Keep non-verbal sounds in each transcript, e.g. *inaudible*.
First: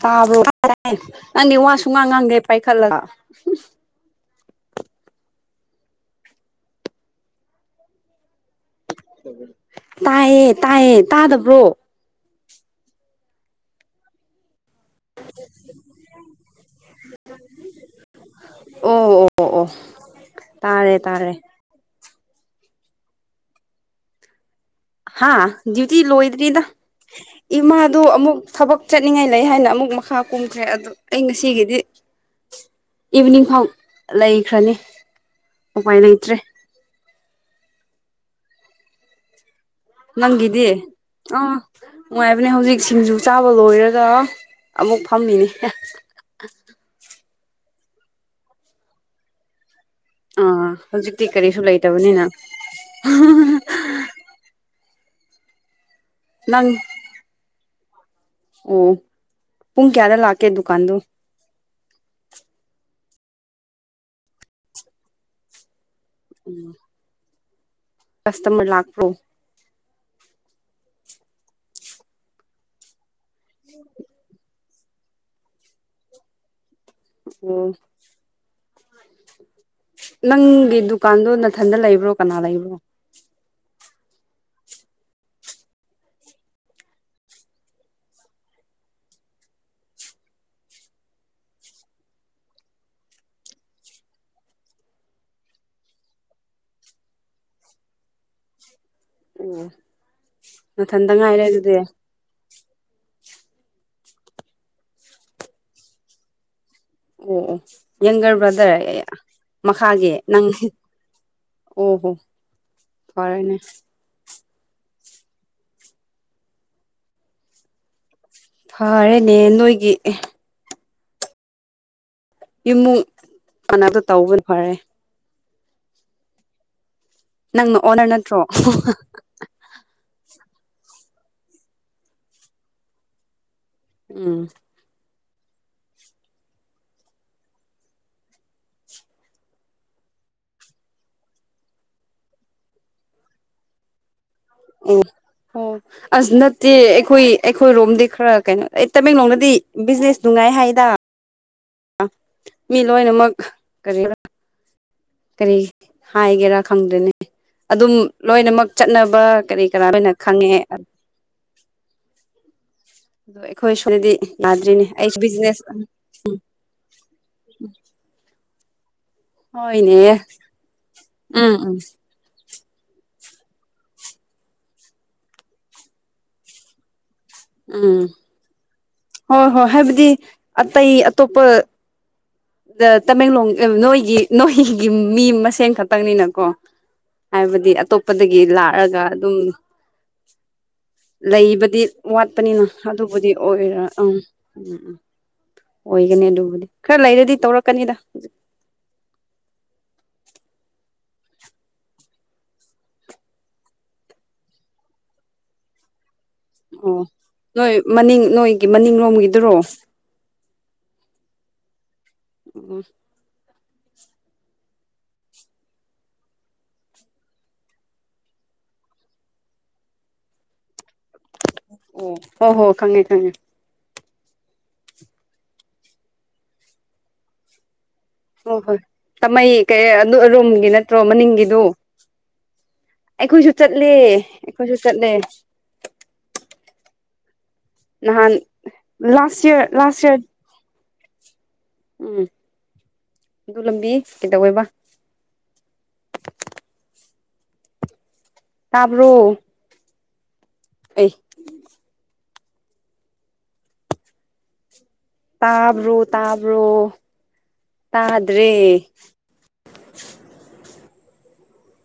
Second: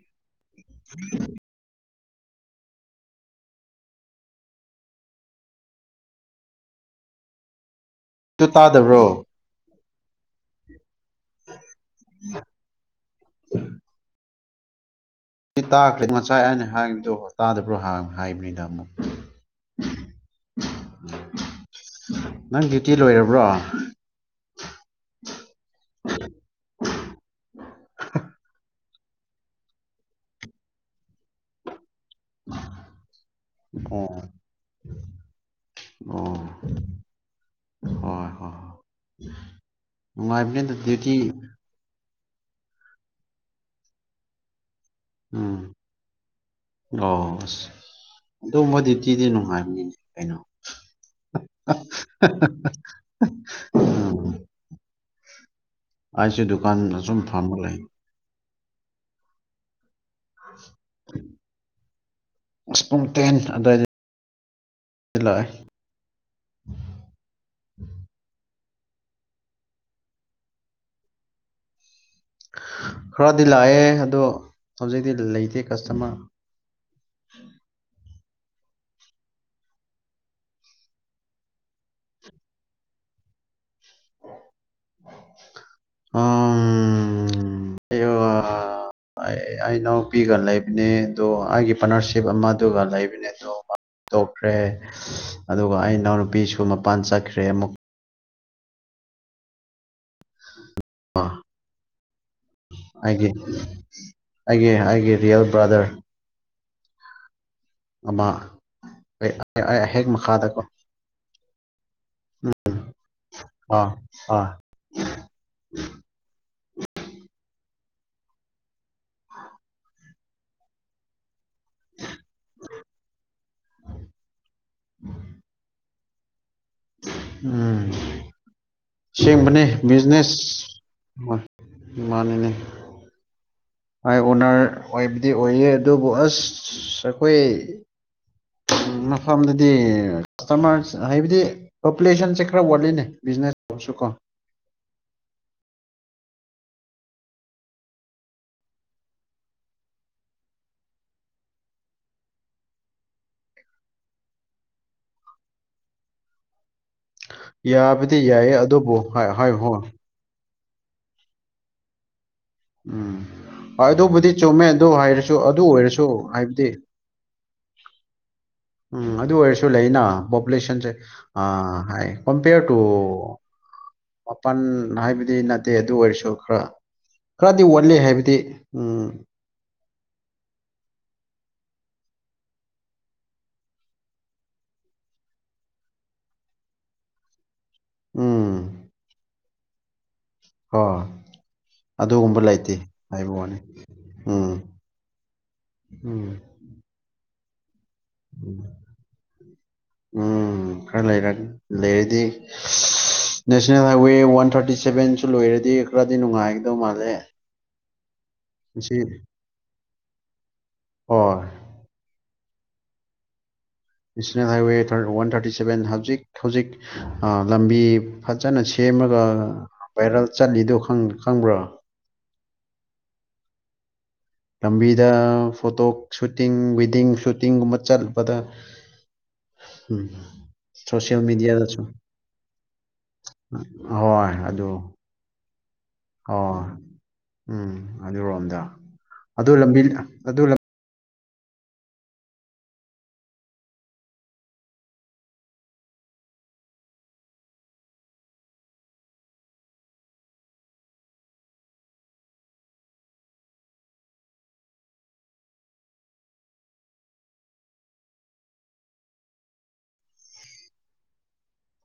ꯇꯕ꯭ꯔ ꯐꯔ ꯑ ꯋꯥꯁꯨꯨꯝꯉ ꯅꯄꯥꯥꯏ ꯈꯜꯂ ꯇꯨ ꯇꯥꯗꯕ꯭ꯔꯣ ꯇꯥꯏꯌꯦꯦ ꯇꯥꯏꯌꯦ ꯇꯥꯗꯕ꯭ꯔꯣ ꯎꯝ *inaudible* ꯇꯥꯈ꯭ꯔꯦ ꯉꯁꯥꯏ ꯑꯩꯅ ꯍꯥꯏꯗꯣ ꯇꯥꯗꯕ꯭ꯔꯣ ꯍꯥꯡꯅ ꯍꯥꯏꯕꯅꯤꯗ ꯑꯃꯨꯛ ꯑꯣ ꯑꯣ ꯑꯣ ꯑꯣ ꯇꯥꯔꯦ ꯇꯥꯔꯦ ꯅꯪ ꯗ꯭ꯌꯨꯇꯤ ꯂꯣꯏꯔꯕ꯭ꯔꯣ ꯍꯥꯥ ꯗꯨꯠꯌ ꯂꯣꯏꯗ꯭ꯔꯤꯗ ꯏꯃꯥꯗꯨ ꯑꯃꯨꯛ ꯊꯕꯛ ꯆꯠꯅꯤꯡꯉꯥꯏ ꯂꯩ ꯍꯥꯏꯅ ꯑꯃꯨꯛ ꯃꯈꯥ ꯀꯨꯝꯈ꯭ꯔꯦ ꯑꯗꯨ ꯑꯩ ꯉꯁꯤꯒꯤꯗꯤ ꯏꯚꯤꯅꯤꯡ ꯐꯥꯎ ꯑꯣ ꯂꯩꯈ꯭ꯔꯅꯤ ꯎꯄꯥꯏ ꯑꯣ ꯂꯩꯇ꯭ꯔꯦ ꯑꯣ *inaudible* ꯅꯪꯒꯤꯗꯤ ꯂꯥꯏꯕꯅꯤꯗ ꯗꯌꯇ ꯑꯥ ꯅꯨꯡꯉꯥꯏꯕꯅꯦ ꯍꯧꯖꯤꯛ ꯁꯤꯡꯖꯨ ꯆꯥꯕ ꯂꯣꯏꯔꯒ ꯑꯃꯨꯛ ꯐꯝꯃꯤꯅꯤ ꯎꯝ ꯑꯗꯨꯣꯕ ꯗ꯭ꯌꯨꯇꯤꯗꯤ ꯅꯨꯡꯉꯥꯏꯕꯅꯤꯅꯦ ꯀꯩꯅꯣ ꯑꯥ ꯍꯧꯖꯤꯛꯇꯤ ꯀꯔꯤꯁꯨ ꯂꯩꯇꯕꯅꯤꯅ ꯑꯩꯁꯦ ꯗꯨꯀꯥꯟ ꯑꯁꯨꯝ ꯐꯕ ꯂꯩ ꯎꯝ ꯄꯨꯨꯡ ꯀꯌꯥꯗ ꯂꯥꯛ ꯀ ꯗꯨꯀꯥꯟꯗ ꯑꯁ ꯄꯨꯡ ꯇꯦꯟ ꯑꯗꯨꯋꯥꯏꯗ ꯂꯥꯛꯑꯦ ꯎꯝ *inaudible* ꯎꯝ *unintelligible* ꯀꯁꯇꯃꯔ ꯂꯥꯛꯄ꯭ꯔꯣ ꯈꯔꯗꯤ ꯂꯥꯛꯑꯦ ꯑꯗꯣ ꯁꯖꯗꯤ ꯂꯩꯇꯦ ꯀꯁꯇꯃ ꯎꯝ ꯅꯪꯒꯤ ꯗꯨꯀꯥꯟꯗꯣ ꯅꯅꯥꯊꯟꯗ ꯂꯩꯕ꯭ꯔꯣ ꯀꯅꯥ ꯂꯩꯕ꯭ꯔꯣ ꯏ ꯏꯅꯥꯎꯅꯨꯄꯤꯒ ꯂꯩꯕꯅꯦ ꯑꯗꯨ ꯑꯩꯒꯤ ꯄꯥꯔꯠꯅꯔꯁꯤꯞ ꯑꯃ ꯑꯗꯨꯒ ꯂꯩꯕꯅꯦ ꯑꯗꯨꯣ ꯇꯣꯛꯈ꯭ꯔꯦ ꯑꯗꯨꯒ ꯑꯩ ꯏꯅꯥꯎꯅꯨꯄꯤꯁꯨ ꯃꯄꯥꯟ ꯆꯠꯈ꯭ꯔꯦ ꯑꯃꯨꯛ ꯑꯣ ꯑ ꯊꯗ ꯉꯥꯏꯔ ꯑꯗꯨꯗꯦ ꯑꯩꯒꯤ ꯑꯩꯒꯤ ꯑꯩꯒꯤ ꯔꯤꯌꯦꯜ ꯕ꯭ꯔꯥꯗꯔ ꯑꯣ ꯑꯣ ꯌꯪꯒꯔ ꯕ꯭ꯔꯥꯗꯔ ꯑꯩ ꯍꯦꯛ ꯃꯈꯥꯒꯤ ꯅꯪ ꯃꯈꯥꯗꯀꯣ ꯑꯣꯍꯣ ꯐꯔꯦꯅꯦ ꯑꯥ *inaudible* ꯐꯔꯦꯅꯦ ꯅꯣꯏꯒꯤ ꯏꯃꯨꯡ ꯀꯅꯛꯇꯣ ꯇꯧꯕꯅ ꯐꯔꯦ ꯅꯪꯅ ꯎꯝ ꯑꯣꯅꯔ ꯅꯠꯇ꯭ꯔꯣ ꯁꯤꯦꯡꯕꯅꯦ ꯕꯤꯖꯤꯅꯦꯁ ꯏꯅꯦ ꯏꯅꯦ ꯍ ꯎꯝ ꯎꯅꯔ ꯑꯣꯏ ꯇꯤ ꯑꯣꯏꯌꯦ ꯑꯗꯨꯕꯨ ꯑꯁ ꯑꯩꯈꯣꯏ ꯃꯐꯝꯗꯗꯤ ꯀꯁꯇꯃꯔ ꯍꯥꯏꯕꯗꯤ ꯄꯣꯄꯨꯂꯦꯁꯟꯁꯦ ꯈꯔ ꯋꯥꯠꯂꯤꯅꯦ ꯕꯤꯖꯤꯅꯦꯁ ꯇꯧꯁꯨ ꯀꯣ ꯑꯣ ꯍꯣꯏ ꯑꯁ ꯅꯠꯇꯦ ꯑꯩꯈꯣꯏ ꯑꯩꯈꯣꯏꯔꯣꯝꯗꯤ ꯈꯔ ꯀꯩꯅꯣ ꯑꯩ ꯇꯃꯦꯡꯂꯣꯡꯗꯗꯤ ꯕꯤꯖꯤꯅꯦꯁ ꯅꯨꯡꯉꯥꯏ ꯍꯥꯏꯗ ꯃꯤ ꯂꯣꯏꯅꯃꯛ ꯀꯔꯤ ꯀꯔꯤ ꯍꯥꯏꯒꯦꯔꯥ ꯈꯪꯗ꯭ꯔꯦꯅꯦ ꯑꯗꯨꯝ ꯌꯥꯕꯗꯤ ꯌꯥꯏꯌꯦ ꯂꯣꯏꯅꯃꯛ ꯑꯗꯨꯕꯨ ꯆꯠꯅꯕ ꯍꯥꯏ ꯍꯥꯏ ꯀꯔꯤ ꯍꯣ ꯀꯔꯥ ꯂꯣꯏꯅ ꯈꯪꯉꯦ ꯑꯝ ꯎꯝ ꯍꯣꯏ ꯑꯗꯨꯕꯨꯗꯤ ꯆꯨꯝꯃꯦ ꯌꯥꯗ꯭ꯔꯤꯅꯦ ꯑꯗꯨ ꯑꯩꯁꯨ ꯍꯥꯏꯔꯁꯨ ꯑꯗꯨ ꯕꯤꯖꯤꯅꯦꯁ ꯑꯣꯏꯔꯁꯨ ꯍꯥꯏꯕꯗꯤ ꯎꯝ ꯑꯗꯨ ꯑꯣꯏꯔꯁꯨ ꯍꯣꯏꯅꯦ ꯂꯩꯅ ꯄꯣꯄꯨꯂꯦꯁꯟꯁꯦ ꯑ ꯎꯝ ꯎꯝ ꯍꯥꯏ ꯀꯝꯄꯤꯌꯔ ꯇꯨ ꯃꯥꯄꯜ ꯍꯥꯏꯕꯗꯤ ꯅꯠꯇꯦ ꯑꯗꯨ ꯑꯣꯏꯔꯁꯨ ꯈꯔ ꯈꯔꯗꯤ ꯋꯥꯠꯂꯤ ꯎꯝ ꯍꯥꯏꯕꯗꯤ ꯎꯝ ꯗꯤ ꯑꯇꯩꯏ ꯑꯇꯣꯞꯄ ꯇꯃꯦꯡꯂꯣꯡ ꯅꯣꯏꯒꯤ ꯅꯣꯏꯒꯤ ꯃꯤ ꯃꯁꯦꯟ ꯈꯛꯇꯪꯅꯤꯅꯀꯣ ꯍꯥꯏꯕꯗꯤ ꯍꯥꯏꯗꯤ ꯑꯇꯣꯞꯄꯗꯒꯤ ꯎꯝ ꯂꯥꯛꯑꯒ ꯑꯗꯨꯝ ꯍꯣꯏ ꯂꯩꯕꯗꯤ ꯑꯗꯨꯒꯨꯝꯕ ꯋꯥꯠꯄꯅꯤꯅ ꯂꯩꯇꯦ ꯑꯗꯨꯕꯨꯗꯤ ꯍꯥꯏꯕ ꯋꯥꯅꯤ ꯑꯣꯏꯔ ꯎꯝ ꯎꯝ ꯎꯝ ꯑꯣꯏꯒꯅꯤ ꯎꯝ ꯑꯗꯨꯕꯨꯗꯤ ꯈꯔ ꯂꯩꯔꯗꯤ ꯇꯧꯔꯛꯀꯅꯤꯗ ꯎꯝ ꯎꯝ ꯈꯔ ꯂꯩꯔ ꯂꯩꯔꯗꯤ ꯅꯦꯁꯅꯦꯜ ꯍꯥꯏꯋꯦ ꯋꯥꯟ ꯊꯥꯔꯇꯤ ꯁꯚꯦꯟꯁꯨ ꯂꯩꯣꯏꯔꯗꯤ ꯈꯔ ꯑꯣ ꯅꯣꯏ ꯃꯅꯤꯡ ꯅꯣꯏꯒꯤ ꯉꯁꯤ ꯃꯅꯤꯡꯂꯣꯝꯒꯤꯗꯨꯔꯣ ꯎꯝ ꯍꯣꯏ national highway one thirty seven ꯍꯧꯖꯤꯛ ꯍꯧꯖꯤꯛ ꯂꯝꯕꯤ ꯐꯖꯅ ꯁꯦꯝꯃꯒ ꯚꯔꯜ ꯆꯠꯂꯤꯗꯣ ꯈꯪ ꯈꯪꯕ꯭ꯔꯣ ꯑꯣ ꯍꯣ ꯍꯣ ꯈꯪꯉꯦ ꯈꯪꯉꯦ ꯂꯝꯕꯤꯗ ꯐꯣꯇꯣ ꯁꯨꯇꯤꯡ ꯋꯤꯗꯤꯡ ꯁꯨꯇꯤꯡꯒꯨꯝꯕ ꯆꯠꯄꯗ ꯍꯣꯏ ꯍꯣꯏ ꯇꯥꯃꯩ ꯀꯩ ꯎꯝ ꯑꯗꯨꯔꯣꯝꯒꯤ ꯅꯠꯇ꯭ꯔꯣ ꯁꯣꯁꯤꯌꯦꯜ ꯃꯅꯤꯡꯒꯤꯗꯨ ꯃꯦꯗꯤꯌꯥꯗꯁꯨ ꯑꯩꯈꯣꯏꯁꯨ ꯆꯠꯂꯦ ꯑꯩꯈꯣꯏꯁꯨ ꯆꯠꯂꯦ ꯑꯣ ꯎꯝ ꯅꯍꯥꯟ ꯑꯗꯨꯔꯣꯝꯗ ꯂꯥꯁ ꯑꯗꯨ ꯌꯔ ꯂꯝꯕꯤ ꯂꯥꯁ ꯌꯔ ꯑꯗꯨ ꯎꯝ ꯑꯗꯨ ꯂꯝꯕꯤ ꯀꯩꯗꯧꯧꯕꯋꯩꯕ ꯇꯥꯕ꯭ꯔꯣ ꯑꯦ ꯇꯥꯕ꯭ꯔꯣ ꯇꯥꯕ꯭ꯔꯣ ꯇꯥꯗ꯭ꯔꯦ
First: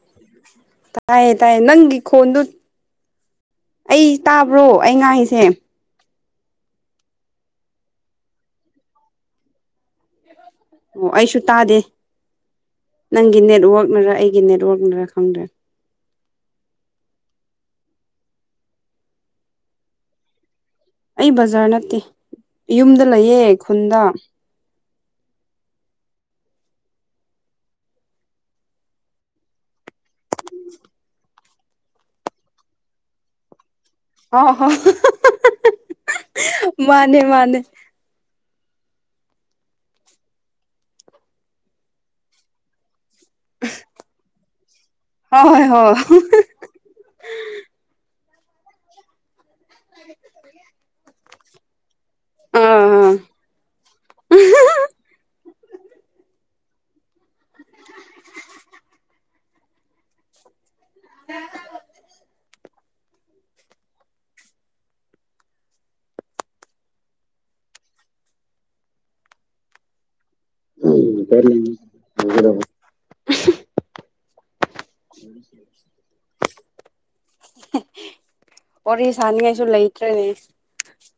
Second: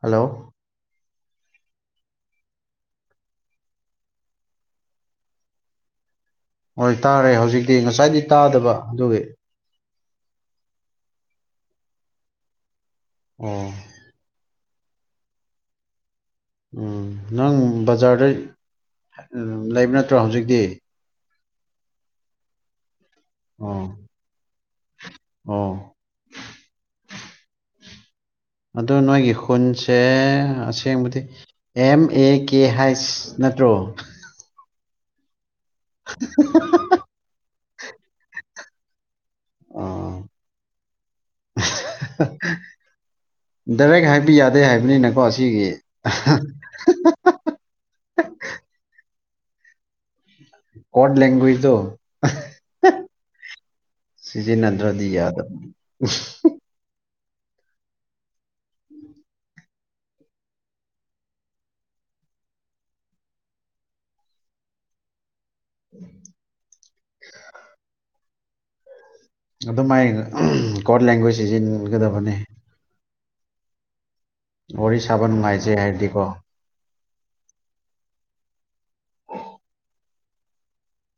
ꯍꯜꯂꯣ ꯇꯥꯏꯌꯦ ꯇꯥꯏꯌꯦ ꯅꯪꯒꯤ ꯈꯣꯟꯗꯨ ꯑꯩ ꯇꯥꯕ꯭ꯔꯣ ꯑꯩ ꯉꯥꯏꯁꯦ ꯍꯣꯏ ꯇꯥꯔꯦ ꯍꯧꯖꯤꯛꯇꯤ ꯉꯁꯥꯏꯗꯤ ꯇꯥꯗꯕ ꯑꯗꯨꯒꯤ ꯑꯣ ꯑꯩꯁꯨ ꯇꯥꯗꯦ ꯅꯪꯒꯤ ꯑꯣ ꯅꯦꯠꯋꯛꯅ꯭ꯔ ꯑꯩꯒꯤ ꯅꯦꯠꯋꯔꯛ ꯈꯪꯗ꯭ꯔꯦ ꯈꯪꯗ꯭ꯔꯦ ꯎꯝ ꯅꯪ ꯕꯖꯥꯔꯗ ꯂꯩꯕ ꯅꯠꯇ꯭ꯔꯣ ꯍꯧꯖꯤꯛꯇꯤ ꯑꯩ ꯕꯔ ꯅꯠꯇꯦ ꯌꯨꯝ ꯂꯩꯌꯦ ꯑꯣ ꯈꯨꯟꯗ ꯑꯣ ꯑꯗꯨ ꯅꯣꯏꯒꯤ ꯈꯨꯟꯁꯦ ꯑꯁꯦꯡꯕꯗꯤ ꯑꯦꯝ ꯑꯦ ꯀꯦ ꯍꯥꯏꯁ ꯅꯠꯇ꯭ꯔꯣ ꯑ ꯍꯣ ꯃꯥꯅꯦ ꯃꯥꯅꯦ ꯑꯥ ꯗꯥꯏꯔꯦꯛ ꯍꯥꯏꯕ ꯌꯥꯗꯦ ꯍꯥꯏꯕꯅꯤꯅꯀꯣ ꯍꯣꯏ ꯁꯤꯒꯤ *inaudible* ꯍꯣꯏ ꯋꯥ ꯂꯦꯡꯒ꯭ꯋꯦꯖ ꯀꯗꯣ ꯑꯥ ꯑꯥ ꯁꯤꯖꯤꯟꯅꯗ꯭ꯔꯗꯤ ꯌꯥꯗꯕꯅꯤ *inaudible* *inaudible* *inaudible* ꯑꯗꯨꯃꯥꯏ ꯀꯣꯔꯠ ꯎꯝ ꯂꯦꯡꯒ꯭ꯋꯦꯖ ꯀꯔꯤ ꯁꯤꯖꯤꯟꯅꯒꯗꯕꯅꯤ ꯇꯧꯒꯗꯕ ꯋꯥꯔꯤ ꯁꯥꯕ ꯅꯨꯡꯉꯥꯏꯖꯩ ꯍꯥꯏꯔꯗꯤꯀꯣ *inaudible* ꯋꯥꯔꯤ ꯁꯥꯅꯤꯡꯉꯥꯏꯁꯨ ꯂꯩꯇ꯭ꯔꯦꯅꯦ *inaudible*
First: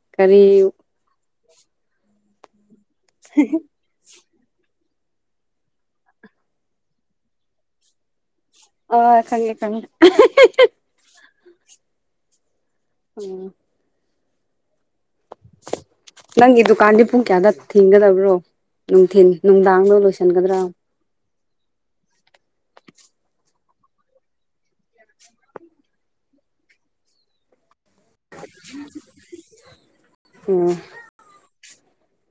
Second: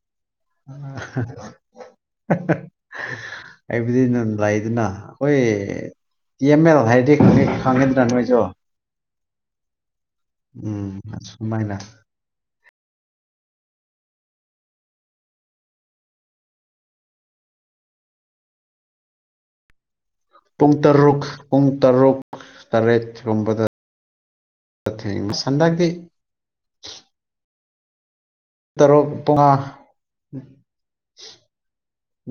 *inaudible* *inaudible* ꯑꯩꯕꯨꯗꯤ ꯅ ꯂꯩꯗꯅ ꯑꯩꯈꯣꯏ ꯇꯤ ꯑꯦꯝ ꯑꯦꯜ ꯍꯥꯏꯗꯤ ꯈꯪꯉꯤꯗꯅ ꯅꯣꯏꯁꯨ ꯑ ꯈꯪꯉꯦ ꯈꯪꯉꯦ ꯎꯝ ꯃꯨꯃꯥꯏꯅ ꯎꯝ ꯅꯪꯒꯤ ꯗꯨꯀꯥꯟꯗꯤ ꯄꯨꯡ ꯀꯌꯥꯗ ꯊꯤꯡꯒꯗꯕ꯭ꯔꯣ ꯅꯨꯡꯊꯤꯟ ꯅꯨꯡꯗꯥꯡꯗꯣ ꯂꯣꯏꯁꯤ ꯄꯨꯡ ꯇꯔꯨꯛ ꯄꯨꯡ ꯇꯔꯨꯛ ꯇꯔꯦꯠꯀꯨꯝꯕꯗ ꯊꯦꯡ ꯍꯟꯗꯛꯀꯤ ꯇꯔꯨꯛ ꯄꯨꯡꯉꯥ ꯎꯝ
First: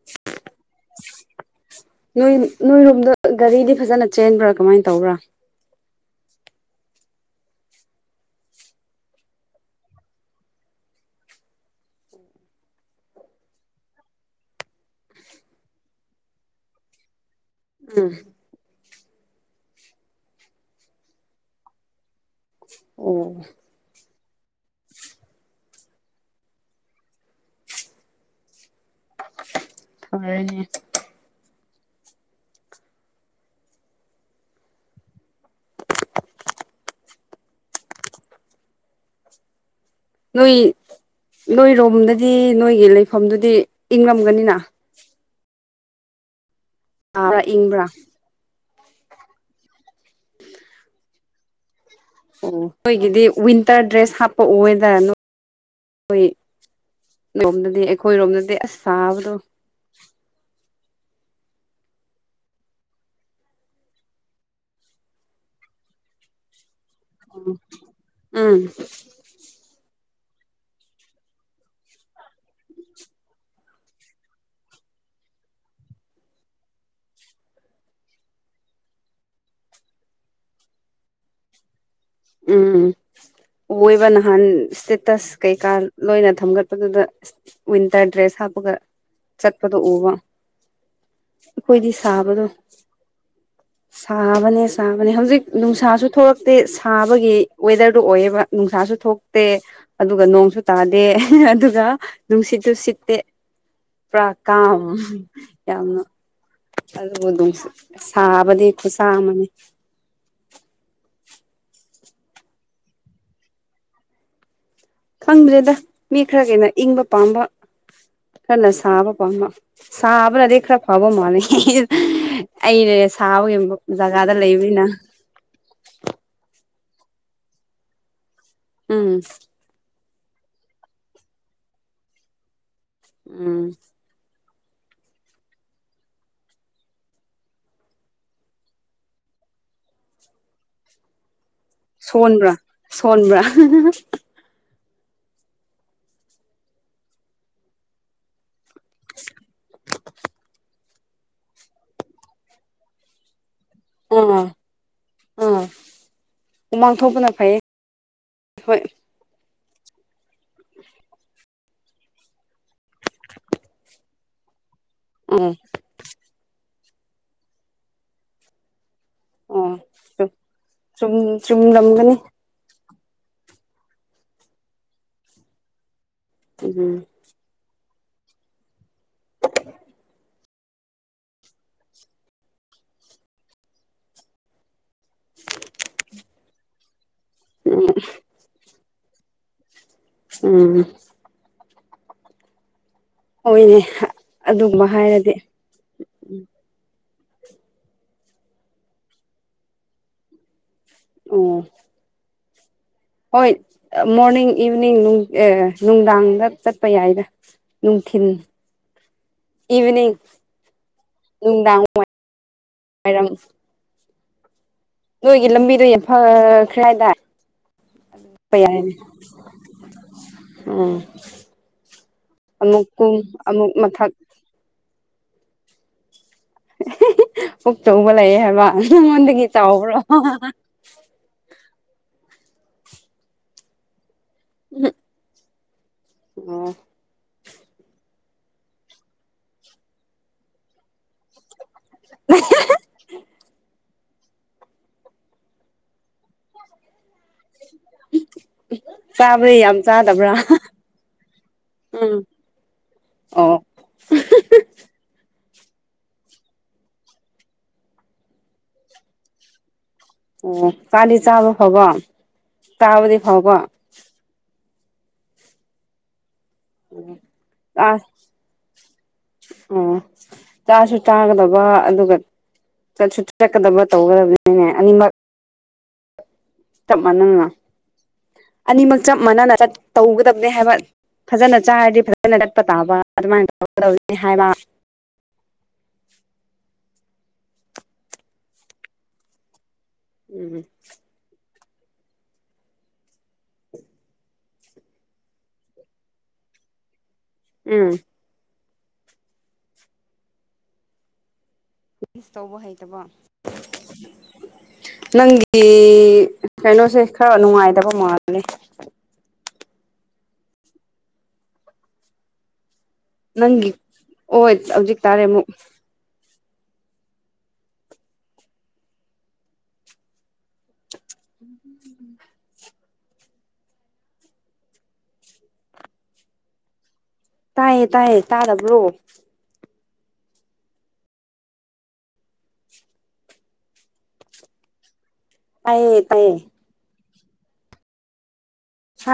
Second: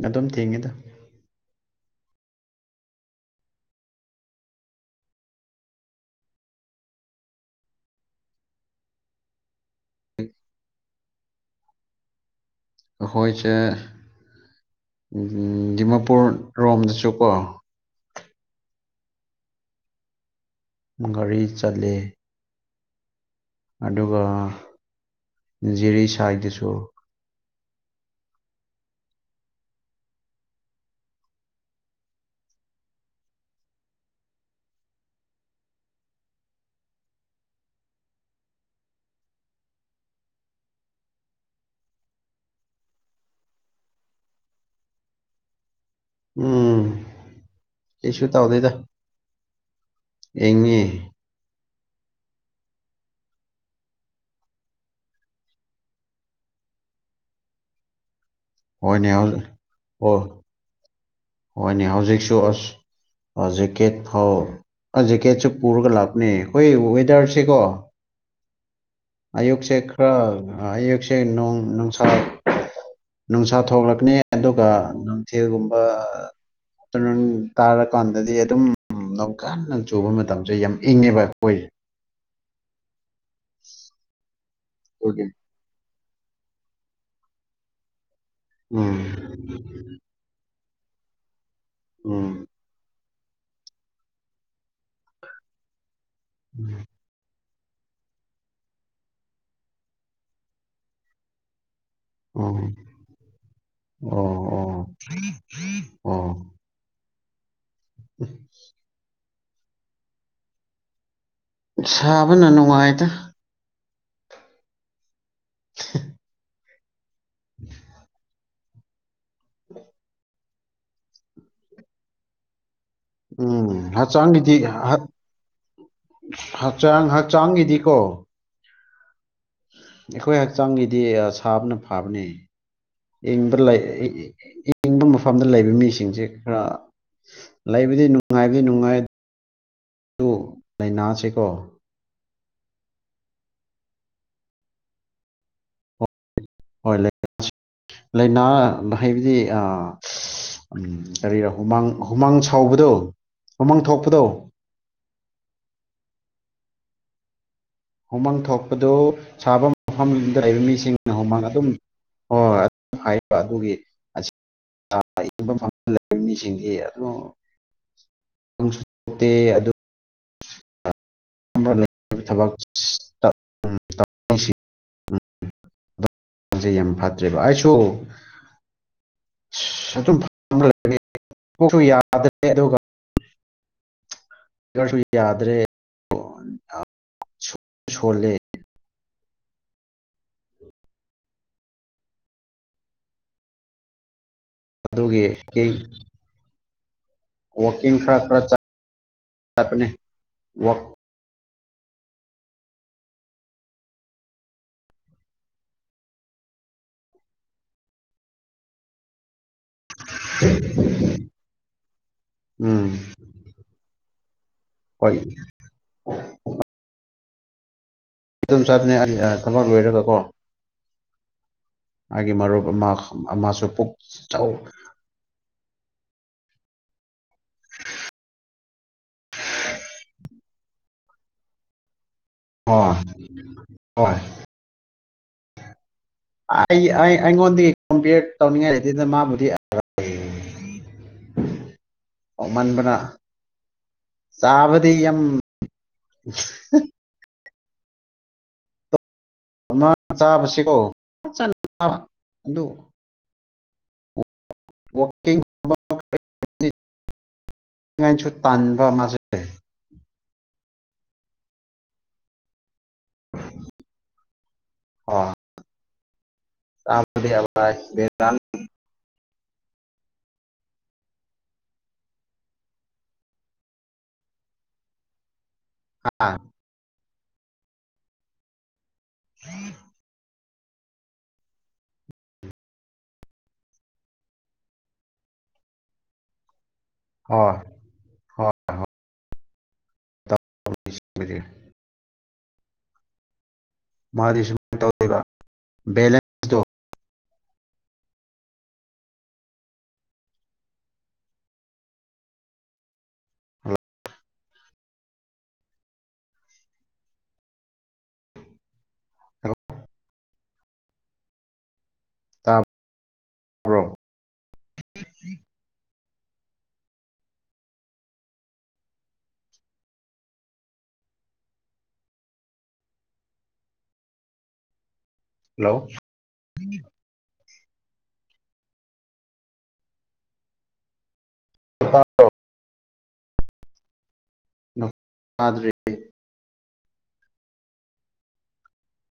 ꯑꯗꯨꯝ ꯊꯦꯡꯉꯤꯗ ꯅꯣꯏ ꯅꯣꯏꯔꯣꯝꯗ ꯒꯥꯔꯤꯗꯤ ꯐꯖꯅ ꯆꯦꯟꯕ꯭ꯔꯥ ꯀꯃꯥꯏꯅ ꯇꯧꯕ꯭ꯔꯥ ꯑꯩꯈꯣꯏꯁꯦ ꯗꯤꯃꯥꯄꯨꯔ ꯔꯣꯝꯗꯁꯨꯀꯣ ꯑ ꯒꯥꯔꯤ ꯆꯠꯂꯦ ꯑꯣ ꯑꯗꯨꯒ ꯖꯤꯔꯤ ꯁꯥꯏꯗꯁꯨ ꯍꯔꯅꯤ *inaudible* ꯅꯣꯏ ꯅꯣꯏꯔꯣꯝꯗꯗꯤ ꯅꯣꯏꯒꯤ ꯂꯩꯐꯝꯗꯨꯗꯤ ꯏꯪꯉꯝꯒꯅꯤꯅ ꯎꯝ ꯁꯥꯕ꯭ꯔꯥ ꯏꯪꯕ꯭ꯔꯥ ꯀꯩꯁꯨ ꯇꯧꯗꯣꯏꯗ ꯑꯦꯉꯦ ꯑꯣ ꯅꯈꯣꯏꯒꯤꯗꯤ ꯋꯤꯟꯇꯔ ꯗ꯭ꯔꯦꯁ ꯍꯥꯞꯄꯛꯑꯣꯗꯔ ꯅ ꯑꯩꯈꯣꯏꯣꯝꯗꯗꯤ ꯑꯩꯈꯣꯏꯔꯣꯝꯗꯗꯤ ꯑꯁ ꯍꯣꯏꯅꯦ ꯍꯧ ꯁꯥꯕꯗꯣ ꯑꯣ ꯍꯣꯏꯅꯦ ꯍꯧꯖꯤꯛꯁꯨ ꯑꯁ ꯖꯦꯀꯦꯠ ꯐꯥꯎ ꯑꯁ ꯖꯦꯀꯦꯠꯁꯨ ꯄꯨꯔꯒ ꯂꯥꯞꯅꯦ ꯍꯣꯏ ꯀꯋꯦꯗꯔꯁꯤꯦꯀꯣ ꯎꯝ ꯈꯔ ꯑꯌꯦꯛꯁꯦꯣꯡ ꯅꯨꯡꯁꯥ ꯅꯨꯡꯁꯥ ꯊꯣꯛꯂꯛꯅꯤ ꯑꯗꯨꯒ ꯅꯨꯡꯊꯤꯜꯒꯨꯝꯕ ꯑꯥꯇꯔꯅ ꯇꯥꯔꯀꯥꯟꯗꯗꯤ ꯑꯗꯨꯝ ꯣꯡꯀꯟꯅ ꯆꯨꯕ ꯃꯇꯝꯁꯦ ꯌꯥꯝ ꯏꯪꯉꯦꯕ ꯑꯩꯈꯣꯏꯁꯦ ꯎꯝ ꯑꯣꯏꯣꯏꯕ ꯅꯍꯥꯟ ꯑꯗꯨꯒꯤ ꯏꯁꯇꯦꯇꯁ ꯀꯩꯀꯥ ꯂꯣꯏꯅ ꯊꯝꯒꯠꯄꯗꯨꯗ ꯋꯤꯟꯇꯔ ꯗ꯭ꯔꯦꯁ ꯊꯥꯞꯄꯒ ꯎꯝ ꯆꯠꯄꯗꯣ ꯎꯕ ꯑꯩꯣꯏꯗꯤ ꯎꯝ ꯁꯥꯕꯗꯣ ꯁꯥꯕꯅꯦ ꯁꯥꯕꯅꯦ ꯍꯧꯖꯤꯛ ꯅꯨꯡꯁꯥꯁꯨ ꯊꯣꯛꯂꯛꯇꯤ ꯑꯩꯒꯤ ꯋꯦꯗꯔꯗꯨ ꯑꯣꯏꯌꯦꯕ ꯅꯨꯡꯁꯥꯁꯨ ꯊꯣꯛꯇꯦ ꯑꯗꯨꯒ ꯅꯣꯡꯁꯨ ꯇꯥꯗꯦ ꯑꯗꯨꯒ ꯑꯣ ꯅꯨꯡꯁꯤꯠꯇꯨ ꯁꯤꯠꯇꯦ ꯄꯨꯔꯥ ꯑꯣ ꯑꯣ ꯀꯥꯝ ꯌꯥꯝꯅ ꯑꯣ ꯑꯗꯨꯜ ꯃ ꯑꯗꯨ ꯁꯥꯕꯗꯤ ꯈꯨꯠꯁꯥ ꯑꯃꯅꯤ *inaudible* ꯁꯥꯕꯅ ꯅꯨꯡꯉꯥꯏꯇ ꯈꯪꯗ꯭ꯔꯦꯗ ꯃꯤ ꯈꯔ ꯀꯩꯅ ꯏꯪ ꯄꯥꯝꯕ ꯈꯅ ꯁꯥꯕ ꯄꯥꯝꯕ ꯁꯥꯕꯅꯗꯤ ꯈꯔ ꯐꯕ ꯃꯥꯜꯜꯂꯤ ꯑꯩꯅꯅꯦ ꯁꯥꯕꯒꯤ ꯎꯝ ꯖꯒꯥꯗ ꯍꯛꯆꯥꯡꯒꯤꯗꯤ ꯂꯩꯕꯅꯤꯅ ꯆꯥꯡ ꯍꯛꯆꯥꯡꯒꯤꯗꯤꯀꯣ ꯎꯝ ꯑꯩꯈꯣꯏ ꯍꯛꯆꯥꯡꯒꯤꯗꯤ ꯁꯥꯕꯅ ꯐꯕꯅꯦ ꯏ ꯎꯝ ꯂꯩ ꯏꯪꯕ ꯃꯐꯝꯗ ꯂꯩꯕ ꯃꯤꯁꯤꯡꯁꯦ ꯈꯔ ꯂꯩꯕꯗꯤ ꯅꯨꯡꯉꯥꯏꯕꯗꯤ ꯅꯨꯡꯉꯥꯏ ꯂꯩꯥꯏꯅꯥꯁꯤꯀꯣ ꯁꯣꯟꯕ꯭ꯔꯥ ꯁꯣꯟꯕ꯭ꯔꯥ ꯍꯣꯏ ꯂꯥꯏꯅꯥ ꯍꯥꯏꯕꯗꯤ ꯀꯔꯤꯔ ꯍꯨꯃꯥꯡ ꯍꯨꯃꯥꯡ ꯁꯥꯎꯕꯗꯣ ꯃꯃꯥꯡ ꯊꯣꯛꯄꯗꯧ ꯑꯥ ꯑꯥ ꯎꯃꯥꯡ ꯊꯣꯛꯄꯅ ꯐꯩꯌꯦ ꯍꯨꯃꯪ ꯍꯣꯏ ꯊꯣꯛꯄꯗꯨ ꯁꯥꯐꯝ ꯑꯍꯝ ꯂꯩꯕ ꯃꯤꯁꯤꯡꯅ ꯍꯨꯃꯥꯡ ꯑꯗꯨꯝ ꯑꯣ ꯍꯥꯏꯕ ꯑꯗꯨꯒꯤ ꯎꯝ ꯏꯕ ꯐꯪ ꯂꯩꯕ ꯃꯤꯁꯤꯡꯁꯤ ꯑ ꯅꯠꯇꯦ ꯑꯗꯨ ꯑꯣ ꯆꯨꯝ ꯆꯨꯝꯂꯝꯝꯒꯅꯤ *inaudible* ꯁꯦ ꯌꯥꯝ ꯎꯝ ꯐꯠꯇ꯭ꯔꯦꯕ ꯑꯩꯁꯨ ꯁ ꯁ ꯑꯗꯨꯝ ꯁꯨ ꯌꯥꯗ꯭ꯔꯦ ꯑꯗꯨꯒ *unintelligible* ꯎꯝ ꯁꯣꯂ ꯎꯝ ꯑꯣꯏꯣꯏꯅꯦ ꯑꯗꯨꯒꯨꯝꯕ ꯑꯗꯨꯒꯤ ꯍꯥꯏꯔꯗꯤ ꯎ ꯋꯥꯀꯤ ꯈꯔ ꯈꯔ ꯆ ꯑꯣ ꯍꯣꯏ ꯃꯣꯔꯅꯤꯡ ꯏꯚꯤꯅꯤꯡ ꯅꯨꯡꯗꯥꯡꯗ ꯆꯠꯄ ꯌꯥꯏꯗ ꯅꯨꯡꯊꯤꯤꯟ ꯏꯚꯅꯤꯡ ꯅꯨꯡꯗꯥꯡ ꯋꯥꯏ ꯎꯝ ꯋꯥꯏꯔꯝ ꯍꯣꯏ ꯅꯣꯏꯒꯤ ꯂꯝꯕꯤꯗꯣ ꯌꯥꯝꯐꯈ꯭ꯔꯦ ꯍꯥꯏꯗꯥ ꯑꯗꯨꯝ ꯆꯥꯗꯨꯏꯅꯦ ꯑꯩ ꯊꯕꯛ ꯂꯣꯏꯔꯒ ꯀꯣ ꯎꯝ ꯃꯥꯒꯤ ꯃꯔꯨꯞ ꯑꯃꯨꯛ ꯑꯃꯥꯈ ꯀꯨꯝ ꯑꯃꯥꯁꯨ ꯑꯃꯨꯛ ꯄꯨꯛ ꯃꯊꯛ ꯆꯧ ꯑꯍꯦꯍꯦ ꯄꯨꯛ ꯆꯧꯕ ꯂꯩꯑꯦ ꯍꯥꯏꯕ ꯅꯪꯉꯣꯟꯗꯒꯤ ꯆꯥꯎꯕ꯭ꯔꯣ ꯑꯣ ꯍꯣꯏ ꯍꯝ ꯑ ꯑꯩ ꯑꯩ ꯑꯩꯉꯣꯟ ꯗꯤ ꯀꯝꯄꯤꯌꯔ ꯇꯧꯅꯤꯡꯉꯥꯏ ꯂꯩꯇꯦꯗ ꯃꯥꯕꯨꯗꯤ ꯑꯣꯛ ꯃꯥꯟꯕꯅ ꯆꯥꯕꯗꯤ ꯌꯥꯝ *inaudible* ꯌꯥꯝ ꯃꯥ ꯆꯥꯗꯕ꯭ꯔꯥ ꯆꯥꯕꯁꯤꯀꯣ *inaudible* ꯑꯗꯨ ꯑꯍꯍ ꯋꯥꯀꯤꯡ *unintelligible* ꯇꯥꯟꯕ ꯃꯥꯁꯦ ꯑꯣ ꯃꯥꯗꯤ ꯆꯥꯕ ꯐꯕ ꯇꯥꯕꯗꯤ ꯐꯪꯕ ꯑꯣ ꯆꯥꯕꯗꯤ ꯑꯥ *unintelligible* ꯑꯣ ꯆꯥꯁꯨ ꯆꯥꯒꯗꯕ ꯑꯗꯨꯒ ꯆꯠꯁꯨ ꯆꯠꯀꯗꯕ ꯇꯧꯒꯗꯕꯅꯤꯅꯦ ꯑꯅꯤꯃꯛ ꯍꯥꯥ ꯆꯞ ꯃꯥꯟꯅꯅ ꯑꯅꯤꯃꯛ ꯆꯞ ꯃꯅꯅ ꯆꯠ ꯇꯧꯒꯗ ꯗꯦ ꯍꯥꯏꯕ ꯐꯖꯅ ꯆꯥꯔꯗꯤ ꯐꯖꯅ *unintelligible* ꯇꯥꯕ ꯑꯗꯨꯃꯥꯏꯅ ꯇꯧꯒꯗꯧꯅꯤ ꯍꯥꯏꯕ ꯍꯣꯏ ꯍꯣꯏ ꯍꯣꯏ ꯎꯝ ꯇꯧꯔꯤꯁꯤꯡꯕꯨꯗꯤ ꯃꯥꯗꯤ ꯁꯨꯝ ꯇꯧꯌꯦꯕ ꯕꯦꯂꯦꯟꯁꯇꯣ ꯎꯝ ꯇꯧꯕ ꯍꯩꯇꯕ ꯅꯪꯒꯤ ꯀꯩꯅꯣꯁꯦ ꯈꯔ ꯅꯨꯡꯉꯥꯏꯇꯕ ꯃꯥꯜꯂꯦ ꯍꯜꯂꯣ ꯇꯥ ꯅꯪꯒꯤ ꯑꯣꯏ ꯍꯧꯖꯤꯛ ꯇꯥꯔꯦꯃꯨꯛ *inaudible* ꯍꯜꯂꯣ ꯇꯥꯏꯌꯦ ꯇꯥꯏꯌꯦ ꯇꯥꯗꯕ꯭ꯔꯣ ꯅꯣ ꯇꯌꯦ ꯇꯑꯌꯦ ꯍꯥ